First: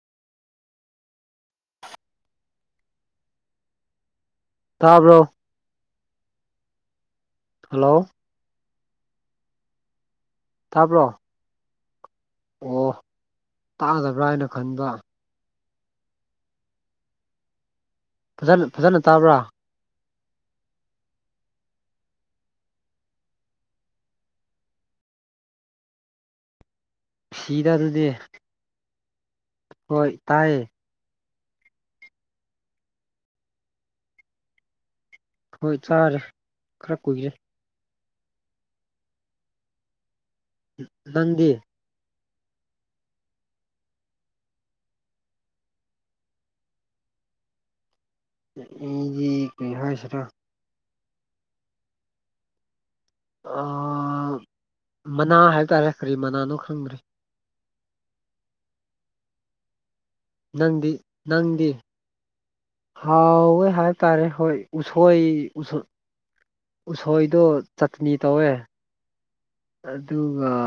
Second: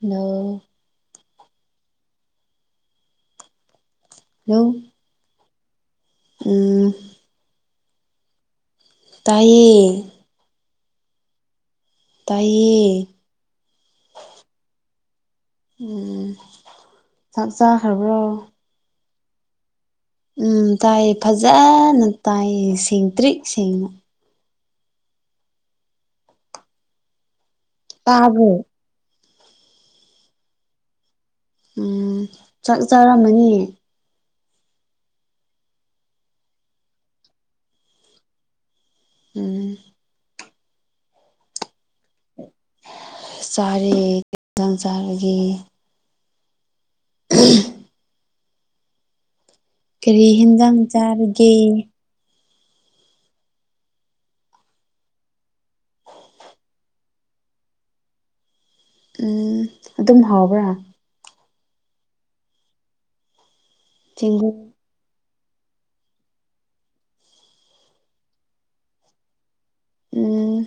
ꯅ ꯍꯜꯂꯣ ꯇꯥꯕ꯭ꯔꯣ ꯎꯝ ꯍꯜꯂꯣ ꯇꯥꯏꯌꯦ ꯊꯥꯕ꯭ꯔꯣ ꯇꯥꯏꯌꯦ ꯇꯥꯗꯕ꯭ꯔꯥ ꯍꯥꯏꯅ ꯈꯟꯕ ꯎꯝ ꯆꯥꯛ ꯆꯥꯈ꯭ꯔꯕ꯭ꯔꯣ ꯐꯖ ꯐꯖꯅ ꯇꯥꯕ꯭ꯔꯥ ꯎꯝ ꯇꯥꯏ ꯐꯖꯅ ꯇꯥꯏ ꯁꯦꯡꯇ꯭ꯔꯤ ꯁꯦꯡꯉ ꯐꯤꯗ ꯑꯗꯨꯗꯤ ꯇꯥꯕ꯭ꯔꯣ ꯍꯣꯏ ꯇꯥꯏꯌꯦ ꯎꯝ ꯆꯥꯛ ꯆꯔꯝꯃꯅꯤ ꯍꯣꯏ ꯆꯥꯔꯦ ꯈꯔ ꯀꯨꯏꯔꯦ ꯎꯝ ꯅꯪꯒꯦ ꯆꯥꯔꯤꯖꯥꯡ ꯆꯥꯕꯒꯤ ꯎꯝ ꯒꯤ ꯀꯔꯤ ꯍꯤꯟꯖꯥꯡ ꯆꯥꯔꯤꯒꯦ ꯃꯅꯥ ꯍꯥꯏꯕ ꯇꯥꯔꯦ ꯀꯔꯤ ꯃꯅꯥꯅꯣ ꯈꯪꯗ꯭ꯔꯔꯤ ꯎ ꯑꯗꯨꯝ ꯍꯧꯏ ꯅꯪꯗꯤ ꯅꯪꯗꯤ ꯍꯥꯎ ꯍꯥꯏ ꯇꯥꯔꯦ ꯆꯦꯡꯒꯨꯝ ꯍꯣꯏ ꯎꯁꯣꯏ ꯎꯁ ꯎꯁꯣꯏꯗꯣ ꯆꯠꯅꯤ ꯇꯧꯋꯦ ꯑꯗꯨꯒ ꯎꯝ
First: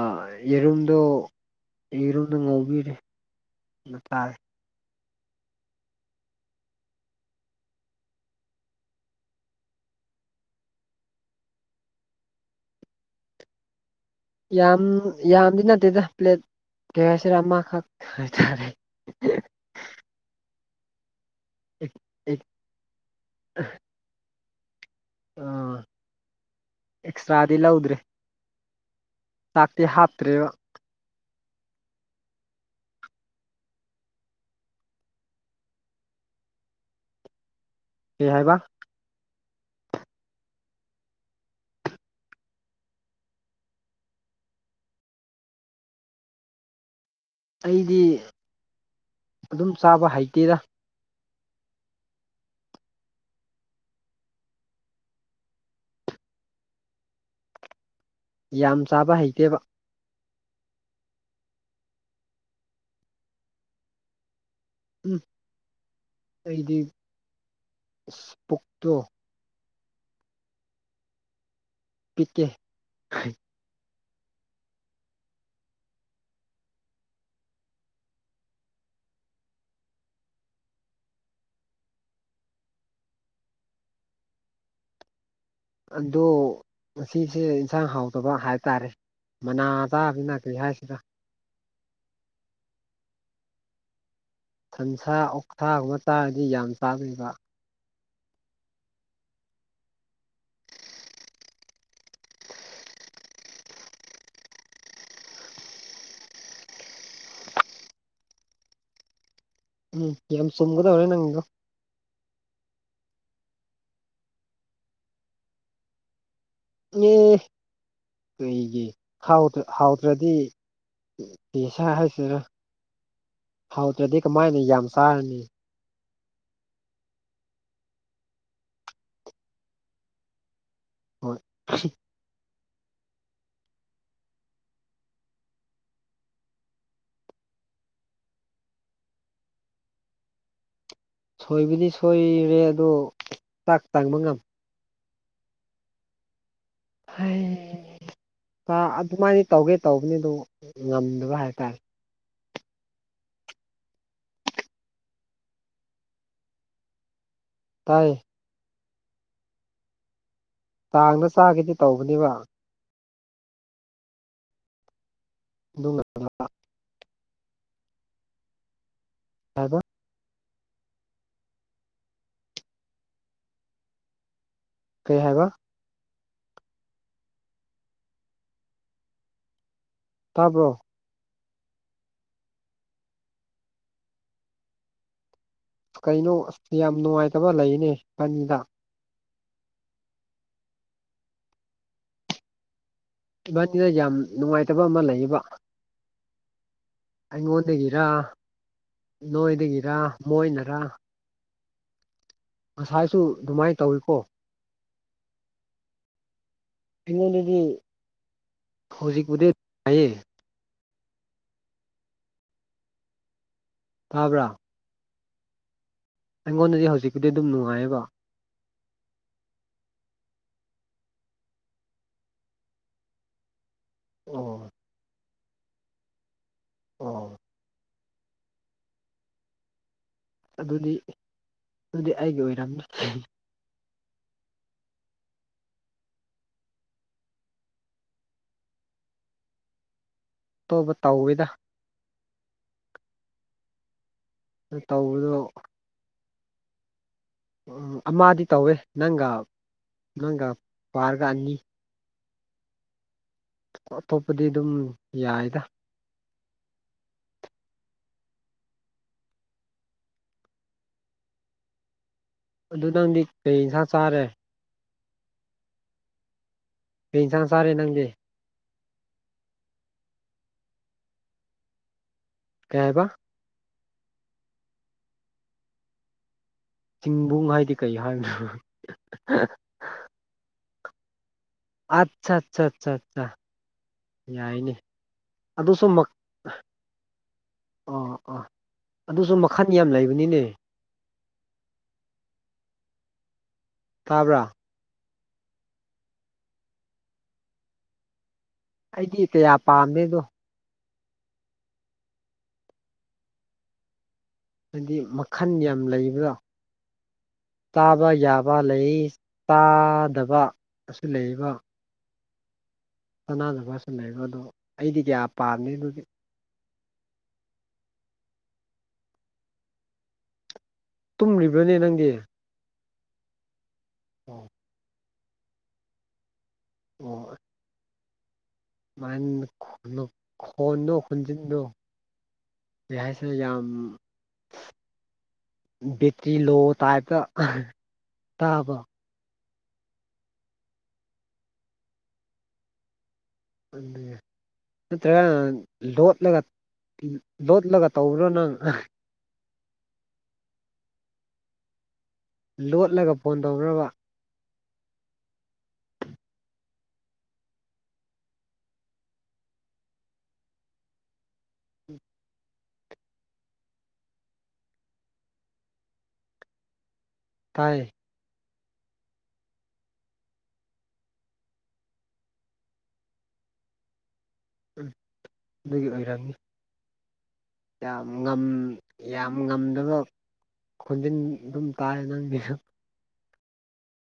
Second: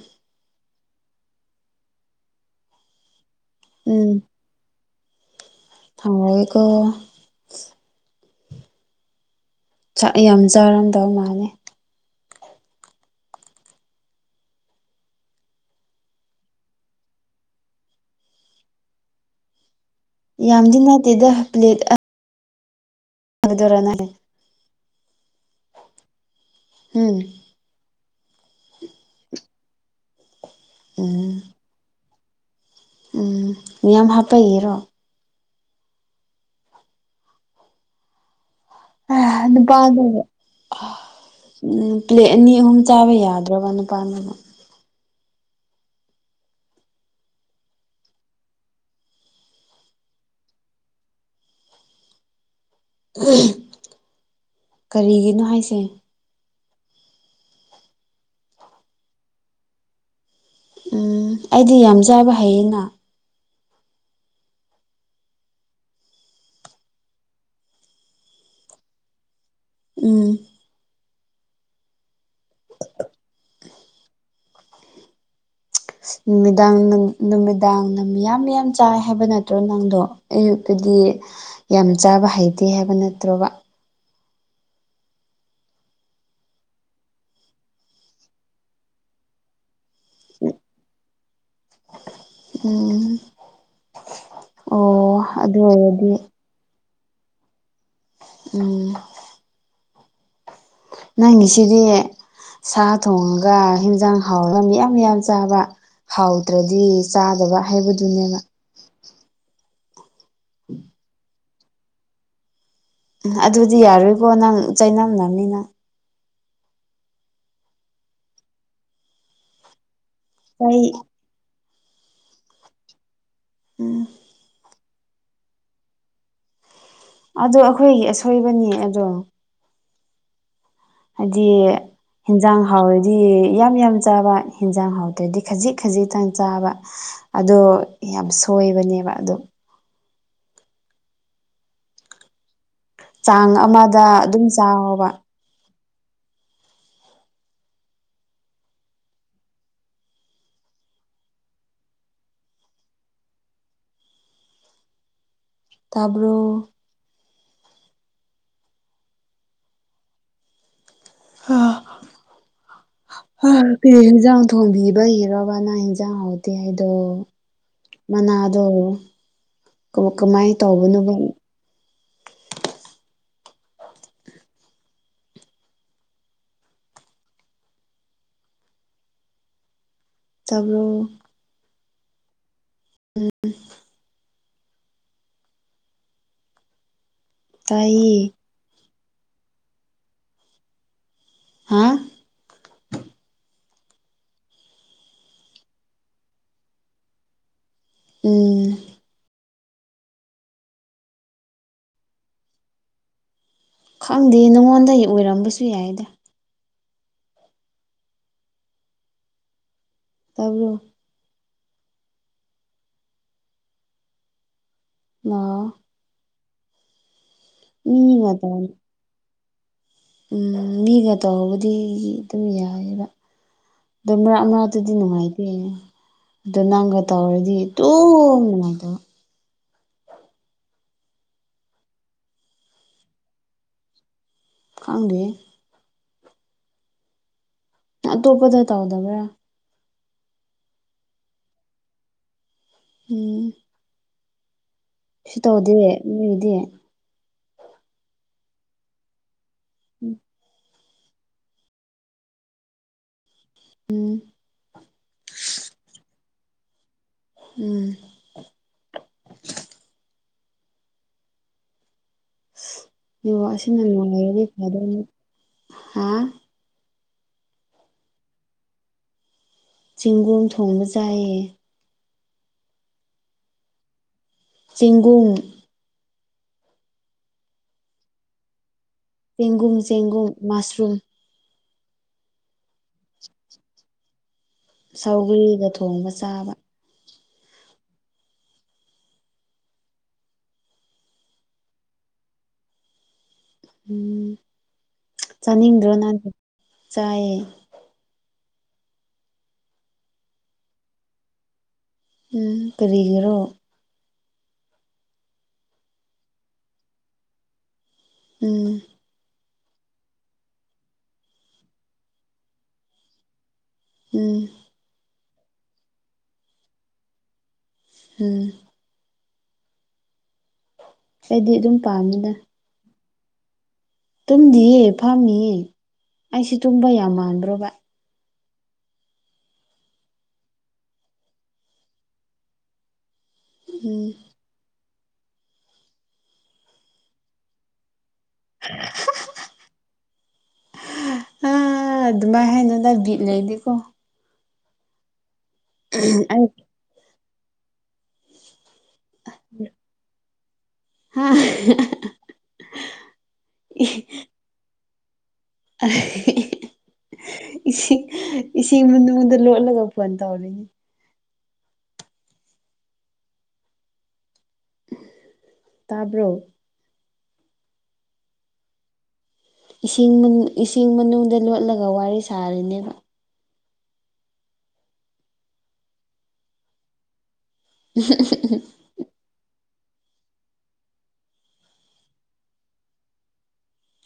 ꯌꯦꯔꯨꯝꯗꯣ ꯌꯦꯔꯨꯝꯗ ꯉꯧꯕꯤꯔꯦ ꯅꯨꯄꯥꯏ ꯊꯥꯡꯀꯣ ꯆꯥꯛ ꯌꯥꯝ ꯆꯥꯔꯝꯗꯧ ꯃꯥꯜꯂ‌ꯦ ꯌꯥꯝ ꯌꯥꯝꯗꯤ ꯅꯠꯇꯦꯗ ꯄ꯭ꯂꯦꯠ ꯀꯦ ꯍꯥꯏꯁꯤꯔ ꯑꯃꯈꯛ ꯍꯥꯏꯇꯥꯔꯦ ꯌꯥꯝꯗꯤ ꯅꯠꯇꯦꯗ ꯎꯝ ꯎꯝ ꯃꯗꯔꯅꯦ ꯎ ꯎꯝ ꯑꯦꯛꯁ꯭ꯔꯥ ꯗꯤ ꯂꯧꯗ꯭ꯔꯦ ꯆꯥꯛꯇꯤ ꯍꯥꯞꯇ꯭ꯔꯦꯕ ꯎꯝ ꯎꯝ ꯃꯤꯌꯥꯝ ꯍꯥꯞꯄꯒꯤꯔꯣ ꯑꯦ ꯍꯥꯏꯕ ꯑ ꯑꯗꯨ ꯄꯗꯒꯦ ꯎꯝ ꯄ꯭ꯂꯦꯠ ꯑꯅꯤ ꯑꯍꯨꯝ ꯆꯥꯕ ꯌꯥꯗ꯭ꯔꯕ ꯅꯨꯄꯥꯅꯅ ꯑꯩꯗꯤ ꯑꯗꯨꯝ ꯆꯥꯕ ꯍꯩꯇꯦꯔ ꯀꯔꯤꯒꯤꯅꯣ ꯍꯥꯏꯁꯦ ꯌꯥꯝ ꯆꯥꯕ ꯍꯩꯇꯦꯕ ꯎꯝ ꯑꯩꯗꯤ ꯌꯥꯝ ꯆꯥꯕ ꯍꯩꯌꯦꯅ ꯎꯝ ꯑꯩꯗꯤ ꯎꯁ ꯄꯨꯛꯇꯣ ꯎꯝ ꯄꯤꯇꯦ ꯍꯥꯏ ꯅꯨꯃꯤꯗꯥꯡ ꯅꯨꯃꯤꯗꯥꯡꯅ ꯃꯤꯌꯥꯝ ꯌꯥꯝ ꯆꯥꯏ ꯍꯥꯏꯕ ꯅꯠꯇ꯭ꯔꯣ ꯅꯪꯗꯣ ꯑꯌꯨꯛꯇꯗꯤ ꯌꯥꯝ ꯆꯥꯕ ꯍꯩꯇꯦ ꯍꯥꯏꯕ ꯅꯠꯇ꯭ꯔꯣꯕ ꯑꯣ ꯉꯁꯦ ꯏꯟꯁꯥꯡ ꯍꯥꯎꯇꯕ ꯍꯥꯏꯕ ꯇꯥꯔꯦ ꯃꯅꯥ ꯆꯥꯕꯅꯤ ꯀꯔꯤ ꯍꯥꯏꯁꯤꯅ ꯎꯝ ꯁꯟꯁꯥ ꯑꯣ ꯑꯗꯨ ꯑꯣꯛꯁꯥ ꯒꯨꯝꯕ ꯑꯣꯏꯔꯗꯤ ꯆꯥꯔꯗꯤ ꯌꯥꯝ ꯆꯥꯘꯨꯏꯕ ꯎꯝ ꯅꯪꯒꯤꯁꯤꯗꯤ ꯁꯥ ꯊꯣꯡꯉꯒ ꯏꯟꯖꯥꯡ ꯍꯥꯎꯔꯒ ꯃꯤꯌꯥꯝ ꯌꯥꯝ ꯆꯥꯕ ꯍꯥꯎꯗ꯭ꯔꯗꯤ ꯆꯥꯗꯕ ꯍꯥꯏꯕꯗꯨꯅꯦꯕ ꯎꯝ ꯌꯥꯝ ꯆꯨꯝꯒꯗꯧꯔꯦ ꯅꯪꯒꯗꫭ ꯎ ꯑꯗꯨꯗꯤ ꯌꯥꯔꯣꯏꯕꯦ ꯅꯪ ꯆꯩꯅꯝꯅꯝꯃꯤ ꯅꯪ ꯑꯦ ꯀꯩꯒꯤ ꯍꯥꯎ꯭ꯔ ꯍꯥꯎꯗ꯭ꯔꯗꯤ ꯑꯩꯩ ꯄꯦ ꯁꯥꯔ ꯍꯥꯏꯁꯤꯔ ꯎꯝ ꯍꯥꯎꯗ꯭ꯔꯗꯤ ꯀꯃꯥꯏꯅ ꯌꯥꯝ ꯆꯥꯔꯅꯤ ꯑꯗꯣ ꯑꯩꯈꯣꯏꯒꯤ ꯑꯁꯣꯏꯕꯅꯤ ꯑꯗꯣ ꯍꯣꯏ ꯍꯥꯏꯗꯤ ꯍꯟꯖꯥꯡ ꯍꯥꯎꯔꯗꯤ ꯌꯥꯝ ꯌꯥꯝ ꯆꯥꯕ ꯍꯦꯟꯖꯥꯡ ꯍꯥꯎꯇꯗꯤ ꯈꯖꯤꯛ ꯈꯖꯤꯛꯇꯪ ꯆꯥꯕ ꯑꯗꯣ ꯌꯥꯝ ꯁꯣꯏꯕꯅꯦꯕ ꯑꯗꯣ ꯁꯣꯏꯕꯗꯤ ꯁꯣꯏꯔꯦ ꯑꯗꯣ ꯆꯥꯡ ꯆꯥꯛ ꯑꯃꯗ ꯇꯪꯕ ꯉꯝ ꯑꯗꯨꯝ ꯆꯥꯎꯑꫭ ꯕ ꯍꯩ ꯑꯗꯨꯃꯥꯏꯅ ꯇꯧꯒꯦ ꯇꯧꯕꯅꯤ ꯑꯗꯨ ꯉꯝꯗꯕ ꯍꯥꯏꯇꯥꯔꯦ ꯇꯥꯕꯔ‌ꫭ ꯇꯥꯏ ꯆꯥꯡꯗ ꯆꯥꯒꯗꯤ ꯇꯧꯕꯅꯦꯕ ꯍꯟꯖꯥꯡ ꯊꯣꯡꯝꯕꯤꯕ ꯍꯔꯕꯅ ꯑꯗꯨ ꯍꯟꯖꯥꯡ ꯍꯗꯦ ꯑꯩꯗꯣ ‌ꯃꯅꯥꯗꯣ ꯍꯥꯏꯕ ꯀꯃꯥꯏꯅ ꯇꯧꯕꯅꯣꯕ ꯀꯩ ꯍꯥꯏꯕ ꯇꯥꯕ꯭ꯔꯣ ꯇꯕ꯭ꯔꯣ ꯎꯝ ꯀꯩꯅꯣ ꯑꯁ ꯌꯥꯝ ꯅꯨꯡꯉꯥꯏꯇꯕ ꯂꯩꯅꯦ ꯇꯥꯏꯌꯦ ꯄꯟꯗ ꯍꯥ ꯏꯕꯥꯅꯤꯗ ꯌꯥꯝ ꯅꯨꯡꯉꯥꯏꯇꯕ ꯑꯃ ꯂꯩꯌꯦꯕ ꯑꯩꯉꯣꯟꯗꯒꯤꯔ ꯎꯝ ꯅꯣꯏꯗꯒꯤꯔ ꯃꯣꯏꯅꯔꯥ ꯉꯁꯥꯏꯁꯨ ꯑꯗꯨꯃꯥꯏ ꯈꯪꯗꯦ ꯅꯉꯣꯟꯗꯒꯤ ꯑꯣꯏꯔꯝꯕꯁꯨ ꯌꯥꯏꯗ ꯑꯩꯉꯣꯟꯗꯗꯤ ꯍꯧꯖꯤꯛꯄꯨꯗꯤ ꯍꯥꯏꯥꯏꯌꯦ ꯇꯥꯕ꯭ꯔꯣ ꯇꯥꯕ꯭ꯔꯥ ꯂ ꯎ ꯑꯩꯉꯣꯟꯗꯗꯤ ꯍꯧꯖꯤꯛꯄꯨꯗꯤ ꯑꯗꯨꯝ ꯅꯨꯡꯉꯥꯏꯌꯦꯕ ꯎ ꯇꯅꯤ [unintelligible] [unintelligible] ꯎꯝ ꯃꯤꯒ ꯇꯧꯕꯗꯤ ꯑꯗꯨꯝ ꯌꯥꯏꯑꯕ ꯑꯗꯨꯔꯛ ꯑꯣ ꯃꯔꯛꯇꯨ ꯑꯗꯨꯗꯤ ꯅꯨꯡꯉꯥꯏꯇꯦ ꯑꯗꯨꯗ ꯅꯪꯒ ꯑꯣ ꯇꯧꯔꯗꯤ ꯇꯨꯝ ꯅꯨꯡꯉꯥꯏꯗꯕ ꯑꯗꯨꯗꯤ ꯑꯗꯨꯗꯤ ꯑꯩꯒꯤ ꯑꯣꯏꯔꯝꯅꯤ ꯉꯪꯗ ꯦ ꯑꯇꯣꯞꯄꯗ ꯇꯧꯗꯕ꯭ꯔꯥ ꯑꯇꯣꯞꯄ ꯇꯧꯏꯗ ꯎꯝ ꯇꯧ ꯁꯤ ꯇꯧꯗꯦ ꯂꯩꯗꯤ ꯎꯝ ꯑꯃꯗꯤꯗꯤ ꯇꯧꯋꯦ ꯅꯪꯒ ꯅꯪꯒꯤ ꯄꯥꯔꯒ ꯑꯅꯤ ꯎꯝ ꯑꯇꯣꯞꯄꯗꯤ ꯑꯗꯨꯝ ꯌꯥꯏꯗ ꯎꯝ ꯑꯗꯨ ꯅꯪꯗꯤ ꯑ ꯋꯥ ꯀꯩ ꯑꯁꯤꯅ ꯏꯟꯁꯥꯡ ꯆꯥꯔꯦ ꯅꯨꯡꯉꯥꯏꯔꯅꯤ ꯍꯥ ꯄꯁꯥꯡꯅ ꯁꯥꯔꯦ ꯅꯪꯗꯤꯦ ꯆꯦꯡꯒꯨꯝ ꯊꯣꯡꯕ ꯌꯥꯏꯌꯦ ꯀꯌꯥ ꯍꯥꯏꯕ ꯆꯦꯡꯒꯨꯡ ꯆꯤꯡꯕꯨꯡ ꯍꯥꯏꯗꯤ ꯀꯩ ꯍꯥꯏꯕꯅ ꯆꯦꯡꯒꯨꯝ ꯆꯦꯡꯒꯨꯝ ꯃꯁꯔꯨꯝ ꯑꯠꯆꯥ ꯑꯆꯥ ꯑꯆꯥ ꯑ ꯌꯥꯏꯅꯦ ꯁꯧꯒ꯭ꯔꯤꯒ ꯑꯗꯨꯗ ꯁꯣ ꯊꯣꯡꯕ ꯆꯥꯕ ꯑꯥ ꯑꯥ ꯑꯗꯨꯁꯨ ꯃꯈꯟ ꯌꯥꯝ ꯂꯩꯕꯅꯤꯅꯦ ꯎꯝ ꯇꯥꯕ꯭ꯔꯥ ꯆꯥꯅꯤꯡꯗ꯭ꯔꯣ ꯅꯍꯥꯟ ꯆꯥꯏꯌꯦ ꯑꯩꯗꯤ ꯀꯌꯥ ꯄꯥꯝꯃꯦꯗꯣ ꯎꯝ ꯀꯔꯒ꯭ꯔꯣ ꯍꯥꯏꯗꯤ ꯃꯈꯜ ꯌꯥꯝ ꯂꯩꯕꯗꯣ ꯆꯥꯕ ꯌꯥꯕ ꯎꯝ ꯂꯩ ꯇꯥꯗꯕ ꯑꯁꯤ ꯂꯩꯔꯤꯕꯕ ꯁꯅꯥꯗꯨ ꯈꯔꯁꯨ ꯂꯩꯔꯣ ꯎꯝ ꯑꯗꯣ ꯑꯩꯗꯤ ꯀꯌꯥ ꯄꯥꯝꯅꯤ ꯑꯗꯨꯗꯤ ꯎꯝ ꯑꯩꯗꯤ ꯇꯨꯝꯔꯤꯕꯅꯤ ꯑꯗꯨꯝ ꯅꯪꯒꯤ ꯄꯥꯝꯃꯤꯗ ꯑꯣ ꯇꯨꯝꯗꯤꯌꯦ ꯐꯝꯃꯤꯌꯦ ꯑꯩꯁ ꯇꯨꯝꯕ ꯌꯥꯝ ꯃꯥꯟꯕ꯭ꯔꯣ ꯚ ꯨꯃꯅ ꯈꯣꯟꯅꯣ ꯈꯣꯟꯖꯤꯟꯗꯣ ꯀ ꯍꯥꯏꯁꯤꯅ ꯌꯥꯝ ꯎꯝ ꯎꯝ ꯕꯦꯇ꯭ꯔꯤ ꯂꯣ ꯇꯥꯏꯞꯇ ꯇꯕ ꯑ ꯑꯗꯨꯃꯥꯏ ꯍꯥꯏꯅꯗ ꯕꯤꯠ ꯂꯩꯗꯤ ꯑꯗꯨ ꯅꯠꯇ꯭ꯔꯒ ꯂꯣꯠꯂꯒ ꯑꯩ ꯂꯣꯠꯂꯒ ꯇꯧꯕ꯭ꯔꯣ ꯅꯪ ꯍꯥ ꯂꯣꯠꯂꯒ ꯐꯣꯟ ꯇꯧꯅꯕ ꯑ ꯏꯁꯤꯡ ꯏꯁꯤꯡ ꯃꯅꯨꯡꯗꯅꯨꯡꯗ ꯂꯣꯠꯂꯒ ꯐꯣꯟ ꯇꯧꯔꯤꯅꯤ ꯇꯥꯕ꯭ꯔꯣ ꯇꯥꯏꯌꯦ ꯏꯁꯤꯡ ꯏꯁꯤꯡ ꯃꯅꯨꯡꯗ ꯂꯣꯠꯂꯒ ꯋꯥꯔꯤ ꯁꯥꯔꯤꯅꯦꯕ ꯎ ꯑꯗꯨꯗꯒꯤ ꯑꯣꯏꯔꯅꯤ ꯌꯥꯝ ꯌꯥꯝ ꯉꯝꯗꯕ ꯈꯣꯟꯖꯤꯟ ꯑꯗꯨꯝ ꯇꯥꯏ ꯅꯪꯒꯤ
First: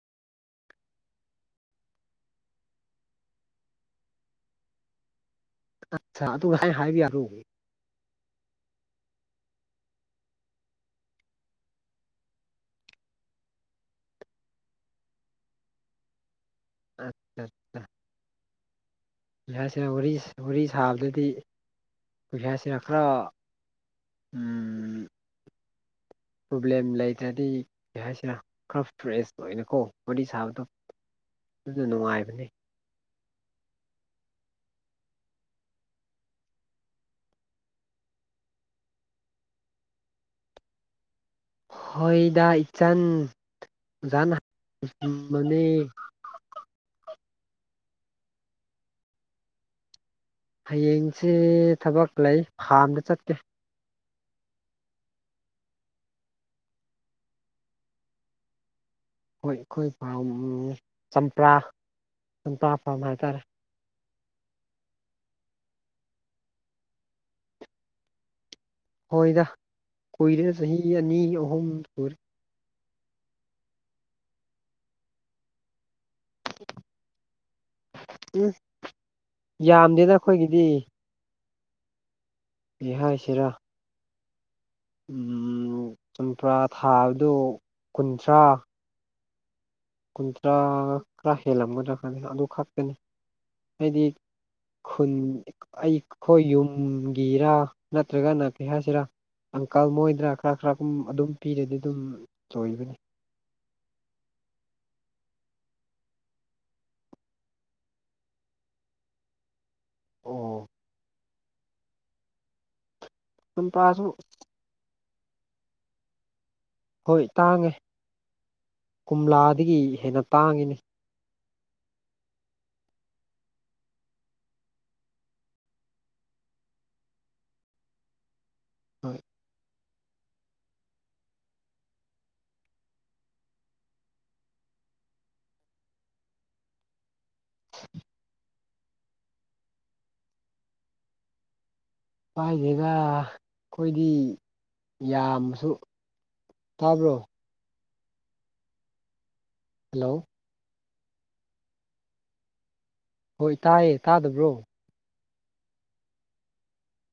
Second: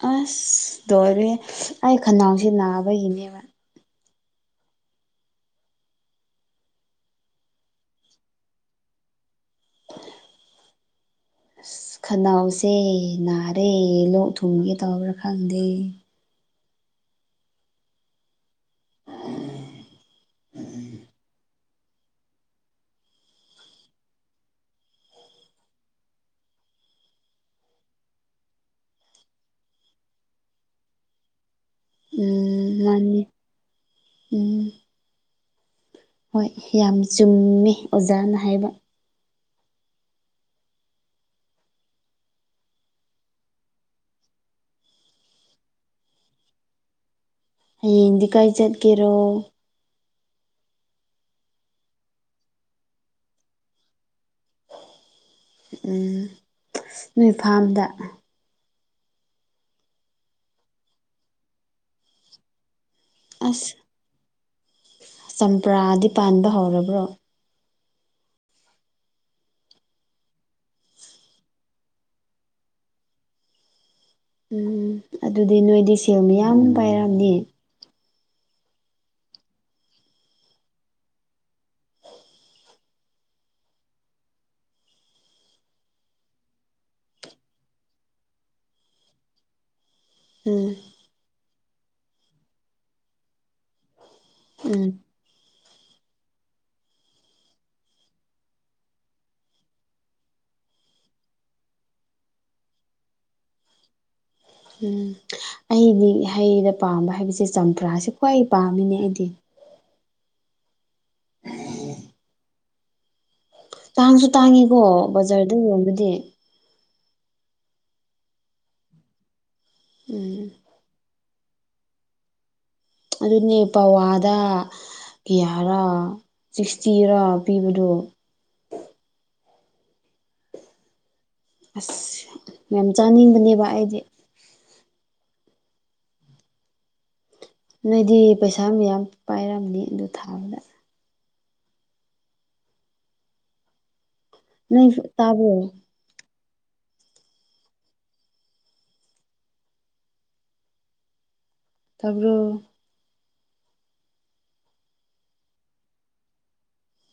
ꯑꯁ ꯇꯣꯏꯔ ꯑꯩ ꯈꯅꯥꯎꯁꯦ ꯅꯥꯕꯒꯤꯅꯦꯕ ꯑ ꯑꯗꯨꯒ ꯉꯁꯥꯏ ꯍꯥꯏꯕꯤ ꯌꯥꯔꯣ ꯑꯁ ꯈꯅꯥꯎꯁꯦ ꯅꯥꯔꯦ ꯂꯣꯛ ꯊꯨꯡꯒꯦ ꯇꯧꯕ꯭ꯔꯥ ꯈꯪꯗꯦ ꯑꯆꯥ ꯑꯆꯥ [unintelligible] ꯄꯩꯁꯥꯁꯤꯅ ꯋꯥꯔꯤ ꯋꯥꯔꯤꯔꯤ ꯁꯥꯕꯗꯗꯤ ꯄꯩꯁꯥꯁꯤꯅ ꯈꯔ ꯄ꯭ꯔꯣꯕ꯭ꯂꯦꯝ ꯂꯩꯇ꯭ꯔꯗꯤ ꯀꯩ ꯍꯥꯏꯁꯤꯔꯥ ꯈꯔ ꯐ꯭ꯔꯦꯁ ꯑꯣꯏꯅꯅ ꯀꯣ ꯄꯗꯤ ꯁꯥꯕꯗ [unintelligible] ꯑꯗꯨꯗ ꯅꯨꯡꯉꯥꯏꯕꯅꯤ ꯎꯝ ꯃꯥꯅꯤ ꯎꯝ ꯍꯣꯏ ꯌꯥꯝ ꯆꯨꯝꯃꯦ ꯑꯣꯖꯥꯅ ꯍꯥꯏꯕ ꯍꯣꯏꯗ ꯏꯆꯟ ꯖꯅꯤ ꯍꯌꯦꯡꯗꯤ ꯀꯥꯏ ꯆꯠꯀꯦꯔꯣ ꯍꯌꯦꯡꯁꯤ ꯊꯕꯛ ꯂꯩ ꯐꯥꯝꯗ ꯆꯠꯀꯦ ꯎ ꯅꯣꯏ ꯐꯥꯝꯗ ꯍꯣꯏ ꯑꯩꯈꯣꯏꯥꯝ ꯆꯝꯄ꯭ꯔꯥ ꯆꯝꯄ꯭ꯔꯥ ꯐꯥꯝ ꯍꯥꯏꯇꯥꯔꯦ ꯑꯁ ꯆꯝꯄ꯭ꯔꯥꯗꯤ ꯄꯥꯟꯕ ꯍꯧꯔꯕ꯭ꯔꯣ ꯍꯣꯏꯗ ꯀꯨꯏꯔꯦ ꯆꯍꯤ ꯑꯅꯤ ꯑꯍꯨꯝ ꯀꯔ ꯎꯝ ꯑꯗꯨꯗꯤ ꯅꯣꯏꯗꯤ ꯁꯦꯜ ꯃꯌꯥꯝ ꯄꯥꯏꯔꯝꯅꯤ ꯎꯝ ꯌꯥꯝꯗꯦꯅ ꯑꯩꯈꯣꯏꯒꯤꯗꯤ ꯏꯍꯥ ꯏꯆꯔꯥ ꯆꯝꯄ꯭ꯔꯥ ꯊꯥꯕꯗꯨ ꯀꯨꯟꯊ꯭ꯔꯥ ꯎꯝ ꯀꯨꯟꯊ꯭ꯔꯥꯒ ꯈꯔ ꯍꯦꯜꯂꯝꯒꯗ꯭ꯔꯗꯤ ꯑꯗꯨ ꯈꯛꯇꯅꯤ ꯍꯥꯏꯗꯤ ꯎꯝ ꯈꯨꯟ ꯑꯩꯈꯣꯏ ꯌꯨꯝꯒꯤꯔꯥ ꯅꯠꯇ꯭ꯔꯒꯅ ꯀꯩ ꯍꯥꯏꯁꯤꯔꯥ ꯑꯪꯀꯜ ꯃꯣꯏꯗꯅ ꯈꯔ ꯈꯔꯒꯨꯝ ꯑꯗꯨꯝ ꯄꯤꯔꯗꯤ ꯑꯗꯨꯝ ꯇꯣꯏꯕꯅꯤ ꯎꯝ ꯑꯩꯗꯤ ꯍꯩꯩꯅ ꯄꯥꯝꯕ ꯍꯥꯏꯕꯁꯦ ꯆꯝꯄ꯭ꯔꯥꯁꯦ ꯈ꯭ꯋꯥꯏ ꯄꯥꯝꯃꯤꯅꯦ ꯑꯩꯗꯤ ꯑꯣ ꯇꯨꯝ ꯇꯥꯁ ꯇꯥꯡꯁꯨ ꯇꯥꯡꯉꯤꯀꯣ ꯕꯖꯥꯔꯗ ꯌꯕꯗꯤ ꯍꯣꯏ ꯇꯥꯡꯉꯦ ꯀꯣꯝꯂꯥꯗꯒꯤ ꯍꯦꯟꯅ ꯎꯝ ꯇꯥꯡꯉꯤꯅꯤ ꯑꯗꯨꯅꯦ ꯄꯋꯥꯗ ꯀꯤꯌꯥꯔꯥ ꯁꯤꯛꯁꯇꯤꯔ ꯄꯤꯕꯗꯣ ꯍꯣꯏ ꯑꯁ ꯌꯥꯝ ꯆꯥꯅꯤꯡꯕꯅꯦꯕ ꯑꯩꯗꯤ ꯅꯣꯏꯗꯤ ꯄꯩꯁꯥ ꯏꯁꯥ ꯃ ꯌꯥꯝ ꯄꯥꯏꯔꯝꯅꯤ ꯑꯗꯨ ꯊꯥꯕꯗ ꯄꯥꯏꯁꯤꯒ ꯑꯩꯈꯣꯏꯗꯤ ꯅꯣꯏ ꯇꯥꯕ꯭ꯔꯣ ꯌꯥꯝꯃꯁꯨ ꯊꯥꯕ꯭ꯔꯣ ꯍꯜꯂꯣ ꯇꯥꯕ꯭ꯔꯣ ꯍꯣꯏ ꯇꯥꯏꯌꯦ ꯇꯥꯗꯕ꯭ꯔꯣ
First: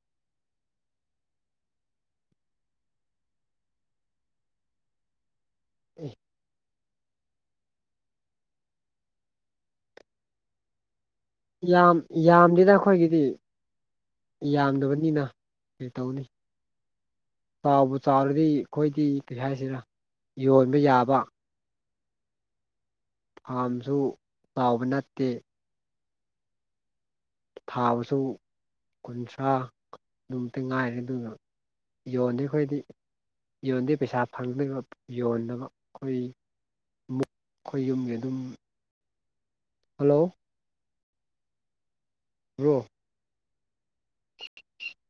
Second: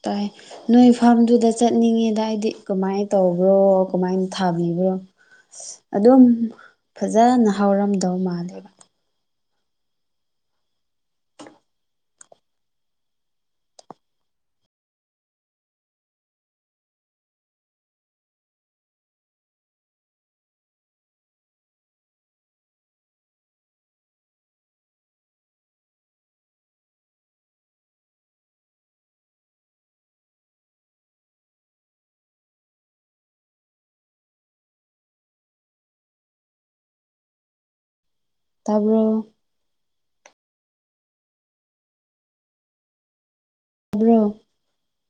ꯇꯥꯏ ꯅꯣꯏ ꯐꯥꯔꯝꯗꯨꯗ ꯆꯠꯅꯤꯡꯉꯤꯗ ꯍꯥꯏꯗꯤ ꯀꯃꯥꯏꯅ ꯇꯧꯕ꯭ꯔꯣ ꯀꯃꯥꯏꯅ ꯊꯥꯕꯤꯕ꯭ꯔꯣ ꯑꯦ ꯑꯗꯨꯝ ꯐꯖꯅ ꯍꯧꯔꯝꯗꯧ ꯃꯥꯜꯂꯦꯕ ꯌꯥꯝ ꯌꯥꯝꯗꯦꯅ ꯑꯩꯈꯣꯏꯒꯤꯗꯤ ꯌꯥꯝꯗꯕꯅꯤꯅ ꯀꯩꯇꯧꯅꯤ ꯆꯥꯎꯕ ꯆꯥꯎꯔꯗꯤ ꯑꯩꯈꯣꯏꯗꯤ ꯀꯩ ꯍꯥꯏꯁꯤꯔ ꯌꯣꯟꯕ ꯌꯥꯕ ꯐꯥꯔꯝꯁꯨ ꯆꯥꯎꯕ ꯅꯠꯇꯦ ꯊꯥꯕꯁꯨ ꯀꯨꯟꯊ꯭ꯔꯥ ꯑꯗꯨꯃꯇ ꯉꯥꯏꯔꯦ ꯑꯗꯨꯅ ꯌꯣꯟꯅꯤ ꯑꯩꯈꯣꯏꯗꯤ ꯌꯣꯟꯗꯦ ꯄꯩꯁꯥ ꯐꯪꯗꯅꯕ ꯌꯣꯟꯅꯕ ꯑꯩꯈꯣꯏ ꯑꯩꯈꯣꯏ ꯌꯨꯝꯁꯦ ꯑꯗꯨꯝ ꯇꯥꯄ ꯍꯜꯂꯣ ꯕ ꯕ꯭ꯔꯣꯝ [unintelligible]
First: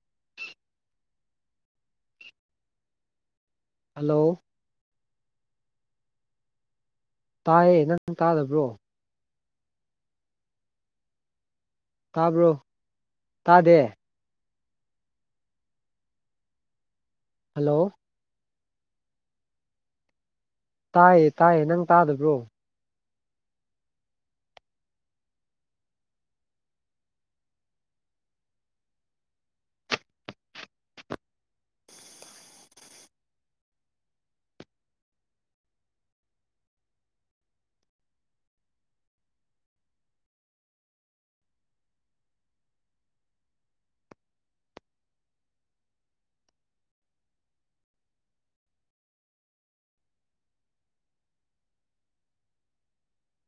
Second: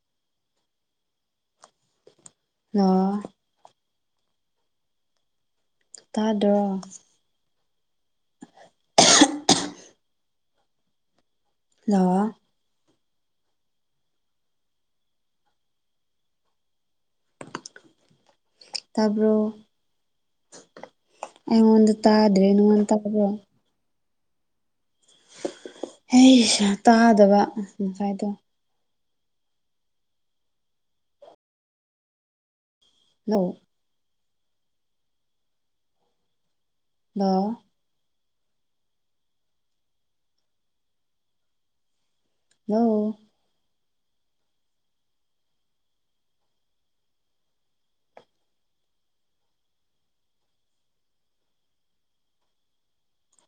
ꯑ ꯍꯜꯂꯣ ꯇꯥꯗꯣ ꯇꯥꯏꯌꯦ ꯅꯪ ꯇꯥꯗꯕ꯭ꯔꯣ [unintelligible] ꯂꯥꯛꯑꯣ ꯇꯥꯕ꯭ꯔꯣ ꯇꯥꯗꯦ ꯍꯜꯂꯣ ꯇꯥꯕ꯭ꯔꯣ ꯇꯥꯏꯌꯦ ꯇꯥꯏꯌꯦ ꯅꯪ ꯑꯩꯉꯣꯟꯗ ꯇꯥꯗꯕ꯭ꯔꯣ ꯇꯥꯗ꯭ꯔꯦ ꯅꯉꯣꯟ ꯇꯥꯕ꯭ꯔꯣ ꯑꯩꯁ ꯇꯥꯗꯕ ꯉꯁꯥꯏꯗꯣ ꯍꯜꯂꫭ ꯍꯜꯂꫭ ꯍꯜꯂꫭ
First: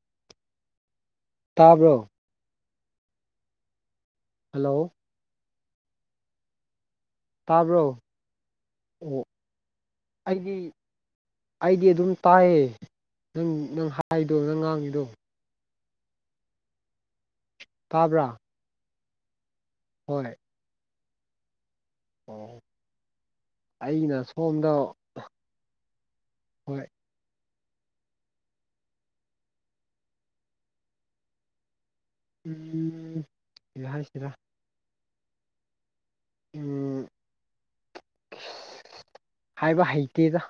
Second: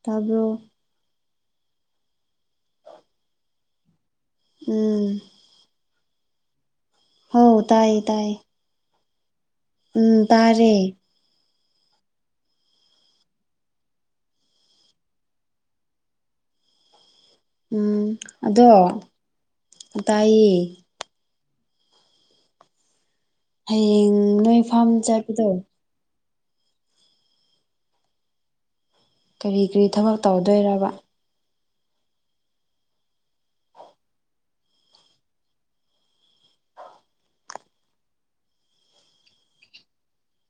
ꯇꯥꯕꯔꫭ ꯇꯥꯕ꯭ꯔꯣ ꯍꯜꯂꯣ ꯎꯝ ꯍꯧ ꯇꯥꯕ꯭ꯔꯣ ꯇꯥꯏꯌꯦ ꯇꯥꯏꯌꯦ ꯑꯣ ꯎꯝ ꯑꯩꯗꯤ ꯇꯥꯔꯦ ꯑꯩꯗꯤ ꯑꯗꯨꯝ ꯇꯥꯏꯌꯦ ꯅꯪ ꯅꯪ ꯍꯥꯏꯗꯣ ꯅꯪ ꯉꯥꯡꯉꯤꯗꯣ ꯎꯝ ꯇꯥꯕ꯭ꯔꯥ ꯑꯗꯣ ꯍꯣꯏ ꯇꯥꯏꯌꯦ ꯑꯣ ꯍꯌꯦꯡ ꯑꯩꯅ ꯅꯣꯏ ꯁꯣꯝꯗ ꯐꯥꯝ ꯆꯠꯄꯗꯣ ꯍꯣꯏ ꯀꯔꯤ ꯀꯔꯤ ꯊꯕꯛ ꯇꯧꯗꯣꯏꯔꯕ ꯎꯝ ꯀꯔꯤ ꯍꯥꯏꯁꯤꯔ ꯎꯝ ꯍꯥꯏꯕ ꯍꯩꯇꯦꯗ